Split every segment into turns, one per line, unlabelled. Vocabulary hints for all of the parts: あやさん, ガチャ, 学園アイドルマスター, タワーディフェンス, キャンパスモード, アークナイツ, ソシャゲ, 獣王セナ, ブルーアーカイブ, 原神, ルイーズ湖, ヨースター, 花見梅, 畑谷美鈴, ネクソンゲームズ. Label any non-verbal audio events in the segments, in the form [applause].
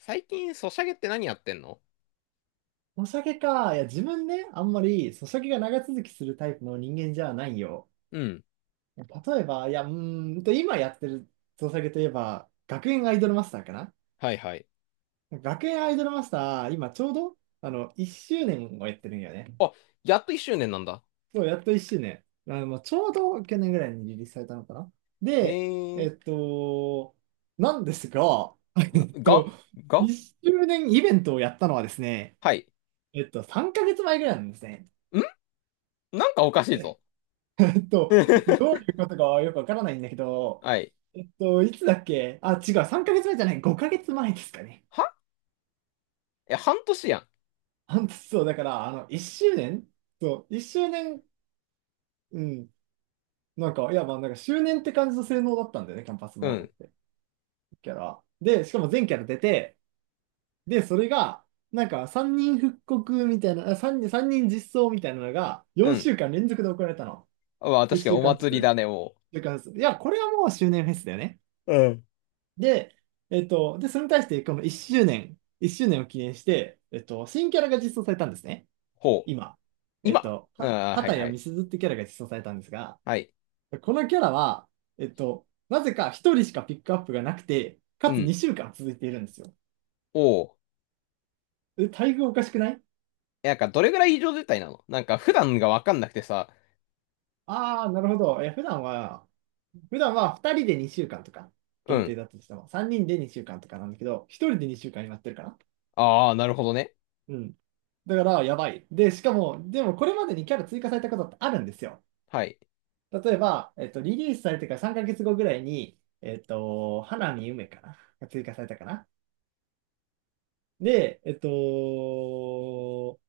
最近、ソシャゲって何やってんの？
お酒か。いや、自分ね、あんまり、そうお酒が長続きするタイプの人間じゃないよ。
うん。
例えば、いや、今やってるお酒といえば、学園アイドルマスターかな。
はいはい。
学園アイドルマスター、今ちょうど、1周年をやってるんよね。
あ、やっと1周年なんだ。
そう、やっと1周年。まちょうど去年ぐらいにリリースされたのかな。
へ
で、え
え。
っと、なんですが、[laughs] え
な、
っ
が、
と、
が
1周年イベントをやったのはですね、
はい。
3ヶ月前ぐらいなんですね。
んなんかおかしいぞ。
と、ど
[laughs]
ういうことかはよくわからないんだけど、
はい。
いつだっけ。あ、違う、3ヶ月前じゃない、5ヶ月前ですかね。
はえ、半年やん。
本当そう、だから、周年そう、1周年、うん、周年って感じの性能だったんだよね、キャンパス
う
モードっ
ん。
て、キャラ。で、しかも全キャラ出て、で、それが、なんか、3人実装みたいなのが、
う
4
ん。
週間連続で行われたの。
まあ、確か
1
に
週
お
間ず
祭り
つ。
だね、
週間ずつ。いや、これはもう周年フェスだよね。
うん。
で、それに対して、この1周年、1周年を記念して、新キャラが実装されたんですね。
ほう。
今。
今ああー、はい
畑
は
谷
い。
美鈴ってキャラが実装されたんですが、
はい。
このキャラは、なぜか1人しかピックアップがなくて、か
う
つ
ん。
2週間続いているんですよ。
おお。
え、待遇おかしくない？
え、なんか、どれぐらい異常事態なの？なんか、普段がわかんなくてさ。
ああー、なるほど。え普段は、普段は2人で2週間とか
う
限定
ん。
だったとしても、3人で2週間とかなんだけど、1人で2週間になってるかな。
ああ、なるほどね。
うん。だから、やばい。で、しかも、でもこれまでにキャラ追加されたことってあるんですよ。
はい。
例えば、リリースされてから3ヶ月後ぐらいに、花見梅かなが追加されたかな。で、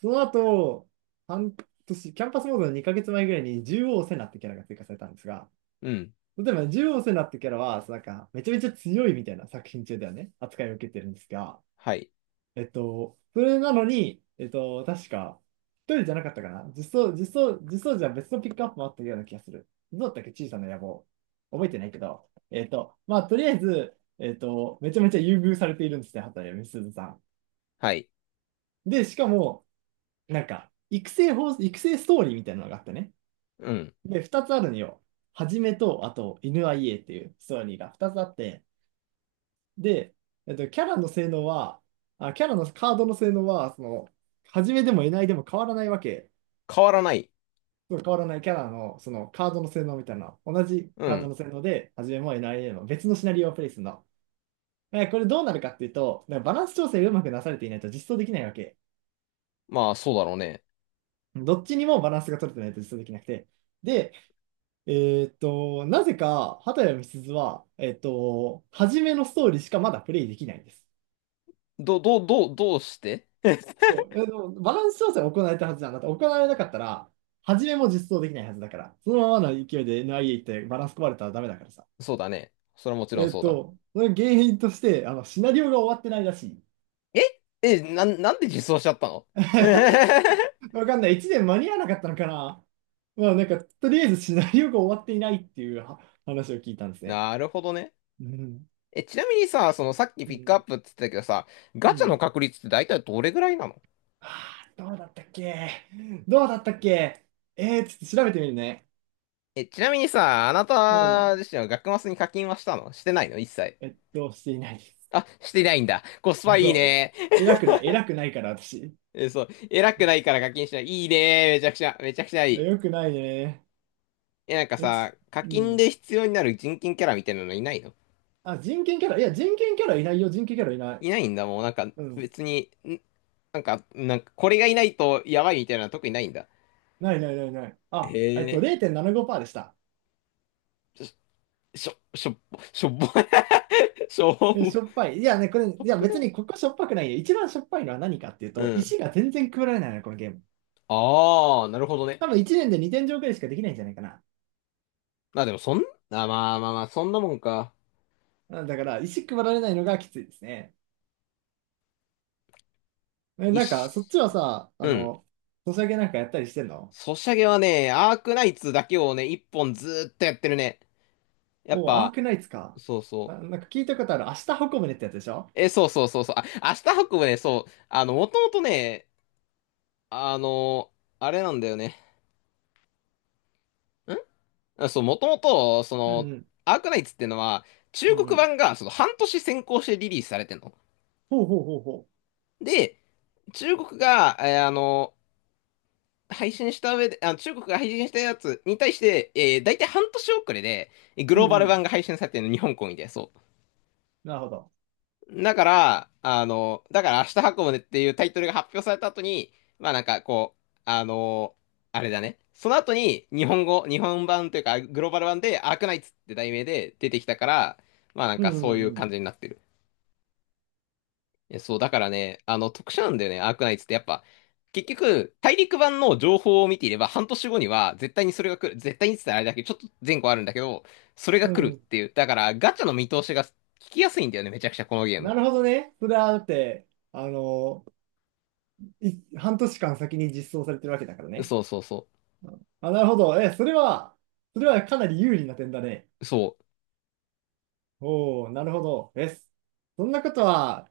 その後、半年、キャンパスモードの2ヶ月前ぐらいに獣王セナってキャラが追加されたんですが、
うん。
例えば、獣王セナってキャラは、なんか、めちゃめちゃ強いみたいな作品中ではね、扱いを受けてるんですが、
はい。
それなのに、確か、一人じゃなかったかな。実装じゃ別のピックアップもあったような気がする。どうだったっけ小さな野望。覚えてないけど。まあ、とりあえず、めちゃめちゃ優遇されているんですね、畑美鈴さん。
はい。
で、しかも、なんか、育成ストーリーみたいなのがあってね。
うん。
で、二つあるのよ。はじめと、あと、犬 IA っていうストーリーが二つあって、で、キャラの性能は、キャラのカードの性能は、その、始めでもいないでも変わらないわけ。
変わらない。
そう変わらないキャラの、そのカードの性能みたいな、同じ
う
カード
ん。
の性能で、始めもいないでも別のシナリオをプレイするの。え、これどうなるかっていうと、なんかバランス調整がうまくなされていないと実装できないわけ。
まあ、そうだろうね。
どっちにもバランスが取れてないと実装できなくて。で、えなぜか、畑谷美鈴は、初めのストーリーしかまだプレイできないんです。
どうして？ [laughs]
そう、えでもバランス調整は行われたはずなんだって、行われなかったら、初めも実装できないはずだから、そのままの勢いで NIA 行ってバランス壊れたらダメだからさ。
そうだね。それはもちろんそうだ。
その原因として、シナリオが終わってないらしい。
ええ、なんで実装しちゃったの？
[laughs]
[laughs]
わかんない。1年間に合わなかったのかな。まあ、なんか、とりあえずシナリオが終わっていないっていうは話を聞いたんですね。
なるほどね。
うん。
え、ちなみにさ、そのさっき
う
ピックアッ
ん。
プって言ってたけどさ、
う
ガチャの
ん。
確率って大体どれぐらいなの？
はあ、どうだったっけ。どうだったっけ。えー、ちょっと調べてみるね。
え、ちなみにさ、あな
う
た
ん。
自身は学マスに課金はしたのしてないの、一切。
していない。
あ、してないんだ。コスパいい
そう、え、
ね。[laughs]
偉くない、偉くないから私。
え、そう。偉くないから課金しない。いいね。めちゃくちゃ、めちゃくちゃいい。
よくないね。
え、なんか
え、つ
さ、課
う
金で
ん。
必要になる人権キャラみたいなのいないの？
あ、人権キャラいないよ、人権キャラいない。
いないんだ、もうなんか
うん。
別に、なんかこれがいないとやばいみたいなのは特にないんだ。
ないないないない。
へ
あ、
え。
0.75%でした。
しょ、しょ、しょっぽ、[laughs] しょっぽ、[laughs] しょっぽ、
え、し
シ
ょっぱい。いやね、これ、い
ョ
や、
ッ
別
が、
にここしょっぱくないよ。一番しょっぱいのは何かっていう
う
と、
ん。
石が全然配られないの、このゲーム。
ああ、なるほどね。
多分1年で2点上くらいしかできないんじゃないかな。
まあでもあ、まあまあまあ、そんなもんか。
うんだから、石配られないのがきついですね。え、
一
なんか、
し、
そっちはさ、
うん。
ソシャゲなんかやったりしてんの？
ソシャゲはね、アークナイツだけをね、一本ずーっとやってるね。やっ
おー、アー
ぱ、
クナイツか。
そう
あ、
そう。
なんか聞いたことある。明日運ぶねってやつでしょ？
え、そうそうそうそう。あ、明日運ぶね、そう。もともとね、あの、あれなんだよね。んあ、そう、もともと、
うんうん。
アークナイツっていうのは、
う
中
んう
国
ん。
版がその半年先行してリリースされてんの。
ほうほうほうほ
で、中国が、配信した上で、あ、中国が配信したやつに対して、大体半年遅れで、グ
う。う
ローバ
んう
ル
ん。
版が配信されてるの、日本公演で、そう。
なるほど。
だから明日運ぶねっていうタイトルが発表された後に、まあなんかこう、あれだね。その後に日本版というかグローバル版でアークナイツって題名で出てきたから、まあなん
う
かそうい
ん
う
うん
感じになってる。え、そう、だからね、特殊なんだよね、アークナイツってやっぱ、結局、大陸版の情報を見ていれば半年後には絶対にそれが来る。絶対にって言ったらあれだけど、ちょっと前後あるんだけど、それが
うん。
来
う
るっ
ん。
ていう。だからガチャの見通しが聞きやすいんだよね、めちゃくちゃこのゲーム。
なるほどね。それはだって、あのい、半年間先に実装されてるわけだからね。
そうそうそう。
うんあ、なるほど。え、それは、それはかなり有利な点だね。
そ
おお、なるほど。え、そんなことは、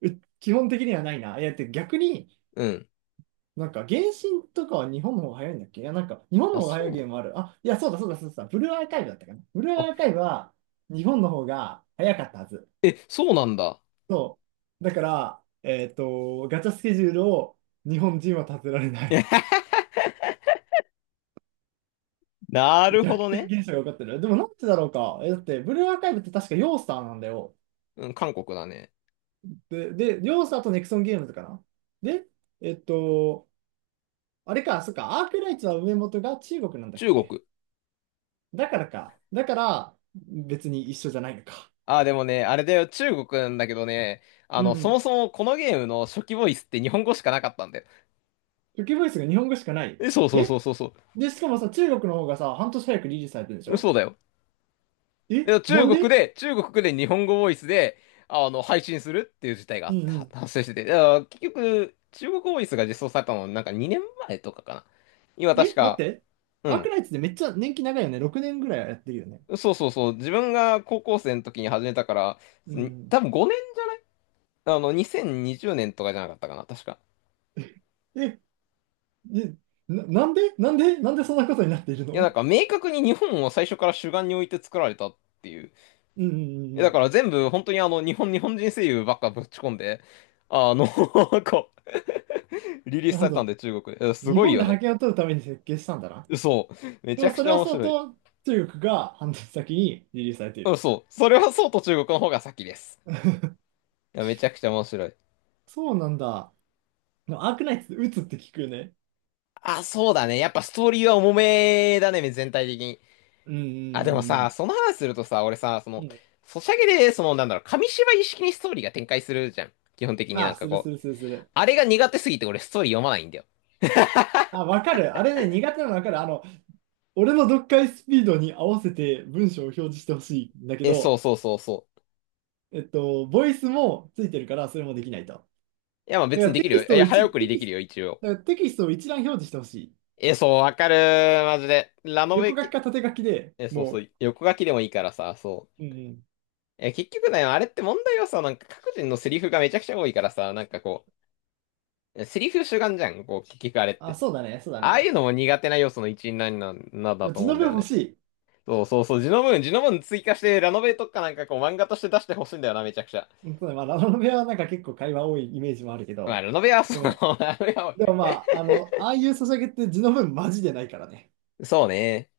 う基本的にはないな。いや、だって逆に、
う。うん。
なんか、原神とかは日本の方が早いんだっけ？いや、なんか、日本
あ、
の方が
そ
早いゲ
う。
ームある。あ、いや、そうだそうだそうだ。ブルーアーカイブだったかな。ブルーアーカ
あ、
イブは日本の方が早かったはず。
え、そうなんだ。
そう。だから、ガチャスケジュールを日本人は立てられない。
[laughs] な
[laughs]
るほ
逆
ど
転
ね。
現象が起こってる。でもなんでだろうか。え、だって、ブルーアーカイブって確かヨースターなんだよ。
うん、韓国だね。
で、ヨースターとネクソンゲームズかな。で、えっと、あれか、そっか、アークライツは上元が中国なんだっ
中
け？
国。
だからか。だから、別に一緒じゃないのか。
あ、でもね、あれだよ、中国なんだけどね、
う
そも
ん。
そもこのゲームの初期ボイスって日本語しかなかったんだよ。
初期ボイスが日本語しかない。
え、そうそうそ
え
うそうそ
で、しかもさ、中国の方がさ、半年早くリリースされてるんでし
う。そ
ょ？
うだよ。い
え
や、
な
中
ん
国
で？
で、中国で日本語ボイスで、配信するっていう事態があ
う
っ
んう
た、
ん。
発生してて。いや結局、中国ボイスが実装されたの、なんか2年前とかかな。今確
え待っ
か、
て。
う
アーク
ん。
ナイツでめっちゃ年季長いよね。6年ぐらいはやってるよね。
そうそうそう、自分が高校生の時に始めたから、
うん。
多分5年、2020年とかじゃなかったかな、確か。
え、え、なんでそんなことになっている
いや、なん
の？
か明確に日本を最初から主眼に置いて作られたっていう。
うんうんうん
え
う
だ
ん。
から全部本当に日本人声優ばっかぶち込んで、[laughs] こう、リリース
なる
さ
ほ
れたん
ど。
で中国で。す
日
ごい
本
よ
で覇
ね。
権を取るために設計したんだな。
そう。め
で
ち
も
ゃく
そ
ち
れ
ゃ
は
面
そう
白い。
と、中国が半年先にリリースされてい
うん、
る。
そう。それはそうと中国の方が先です。いやめちゃくちゃ面白い。
そうなんだ。アークナイツ打つって聞くよね。
あ、そうだね。やっぱストーリーは重めだね、全体的に。
うんう
あ、でも
んう
さ、
ん
その話するとさ、俺さ、
うん。うん。
ソシャゲで、なんだろう、紙芝居式にストーリーが展開するじゃん。基本的になん
あ、
か
する
こ
す
う、
るするする。
あれが苦手すぎて俺ストーリー読まないんだよ。
あ、わかる。あれね、苦手なのわかる。俺の読解スピードに合わせて文章を表示してほしいんだけ
え、そう
ど、
そうそうそう。
ボイスもついてるから、それもできないと。
いや、まあ
だ
別
か
に
ら
で
テ
きる
キ
よ。い
ストを
や、早
一、
送り
テ
で
キ
き
ス
る
ト、
よ、一応。
だからテキストを一覧表示してほしい。
え、そう、わかるマジで。ラノベ
横書き
系、
か縦書きで
え、そうそ
も
う、横書きでもいいからさ、そう。
う、うんうん。
え、結局ね、あれって問題はさ、なんか各人のセリフがめちゃくちゃ多いからさ、なんかこう、セリフ主眼じゃん、こう、結局あれっ
あ、
て。
そうだね、そうだ
ああいう
ね。
のも苦手な要素の一員なんなんだと
字
思う
の
んだ
分
よ
欲
ね。
しい。
そうそうそう、ジノムーン、ジノムーン追加して、ラノベとかなんかこう漫画として出してほしいんだよな、めちゃくちゃ。
うんそうだねまあ、ラノベはなんか結構会話多いイメージもあるけ
まあ、
ど、
ラノベはそう、
で
[laughs]
も、
ラノベは
でもまあ、ああいうソシャゲって字の文マジでないからね。
そうね。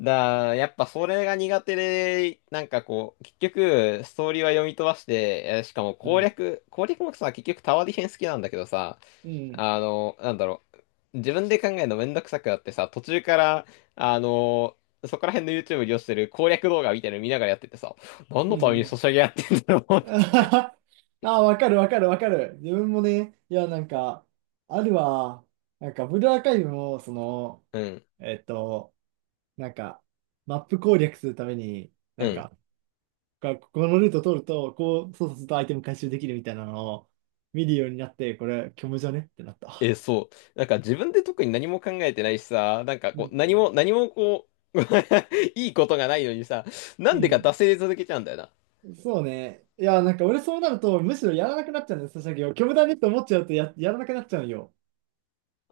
やっぱそれが苦手で、なんかこう、結局、ストーリーは読み飛ばして、しかも
う
攻
ん。
略、攻略もさ、結局タワーディフェンス好きなんだけどさ、
うん、
なんだろう、自分で考えるのめんどくさくなってさ、途中から、あの、そこら辺の YouTube に利用してる攻略動画みたいなの見ながらやっててさ、何
う
のため
ん。[laughs]
に
う
ソ
ん
シャゲやってんだろうって。
ああ、わかる。自分もね、いや、なんか、あるわ。なんか、ブルーアーカイブも、その、
うん、
えっと、なんか、マップ攻略するために、
う
なん
ん。
か、こここのルート通ると、そうするとアイテム回収できるみたいなのを見るようになって、これ、虚無じゃねってなっ
え、
た。
そう。なんか自分で特に何も考えてないしさ、なんか
う
こう、何
ん。
も、何もこう、[laughs] いいことがないのにさ、な
う
んでか惰
ん。
性で続けちゃうんだよな。
そうね。いや、なんか俺そうなると、むしろやらなくなっちゃうんです、ソシャゲを。虚無だねって思っちゃうとや、やらなくなっちゃうんよ。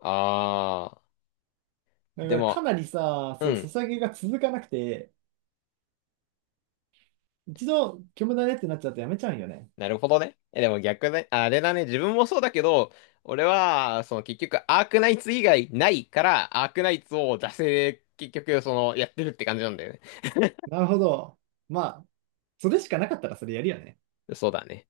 あ
だ
ー、で
からか
も、
なりさ、
う
そう、ソ
ん、
シャゲが続かなくて、一度虚無だねってなっちゃうとやめちゃうんよね。
なるほどね。え、でも逆ね、あれだね、自分もそうだけど、俺は、その結局、アークナイツ以外ないから、アークナイツを惰性で結局、やってるって感じなんだよね。
なるほど。まあ、それしかなかったらそれやるよね。
そうだね。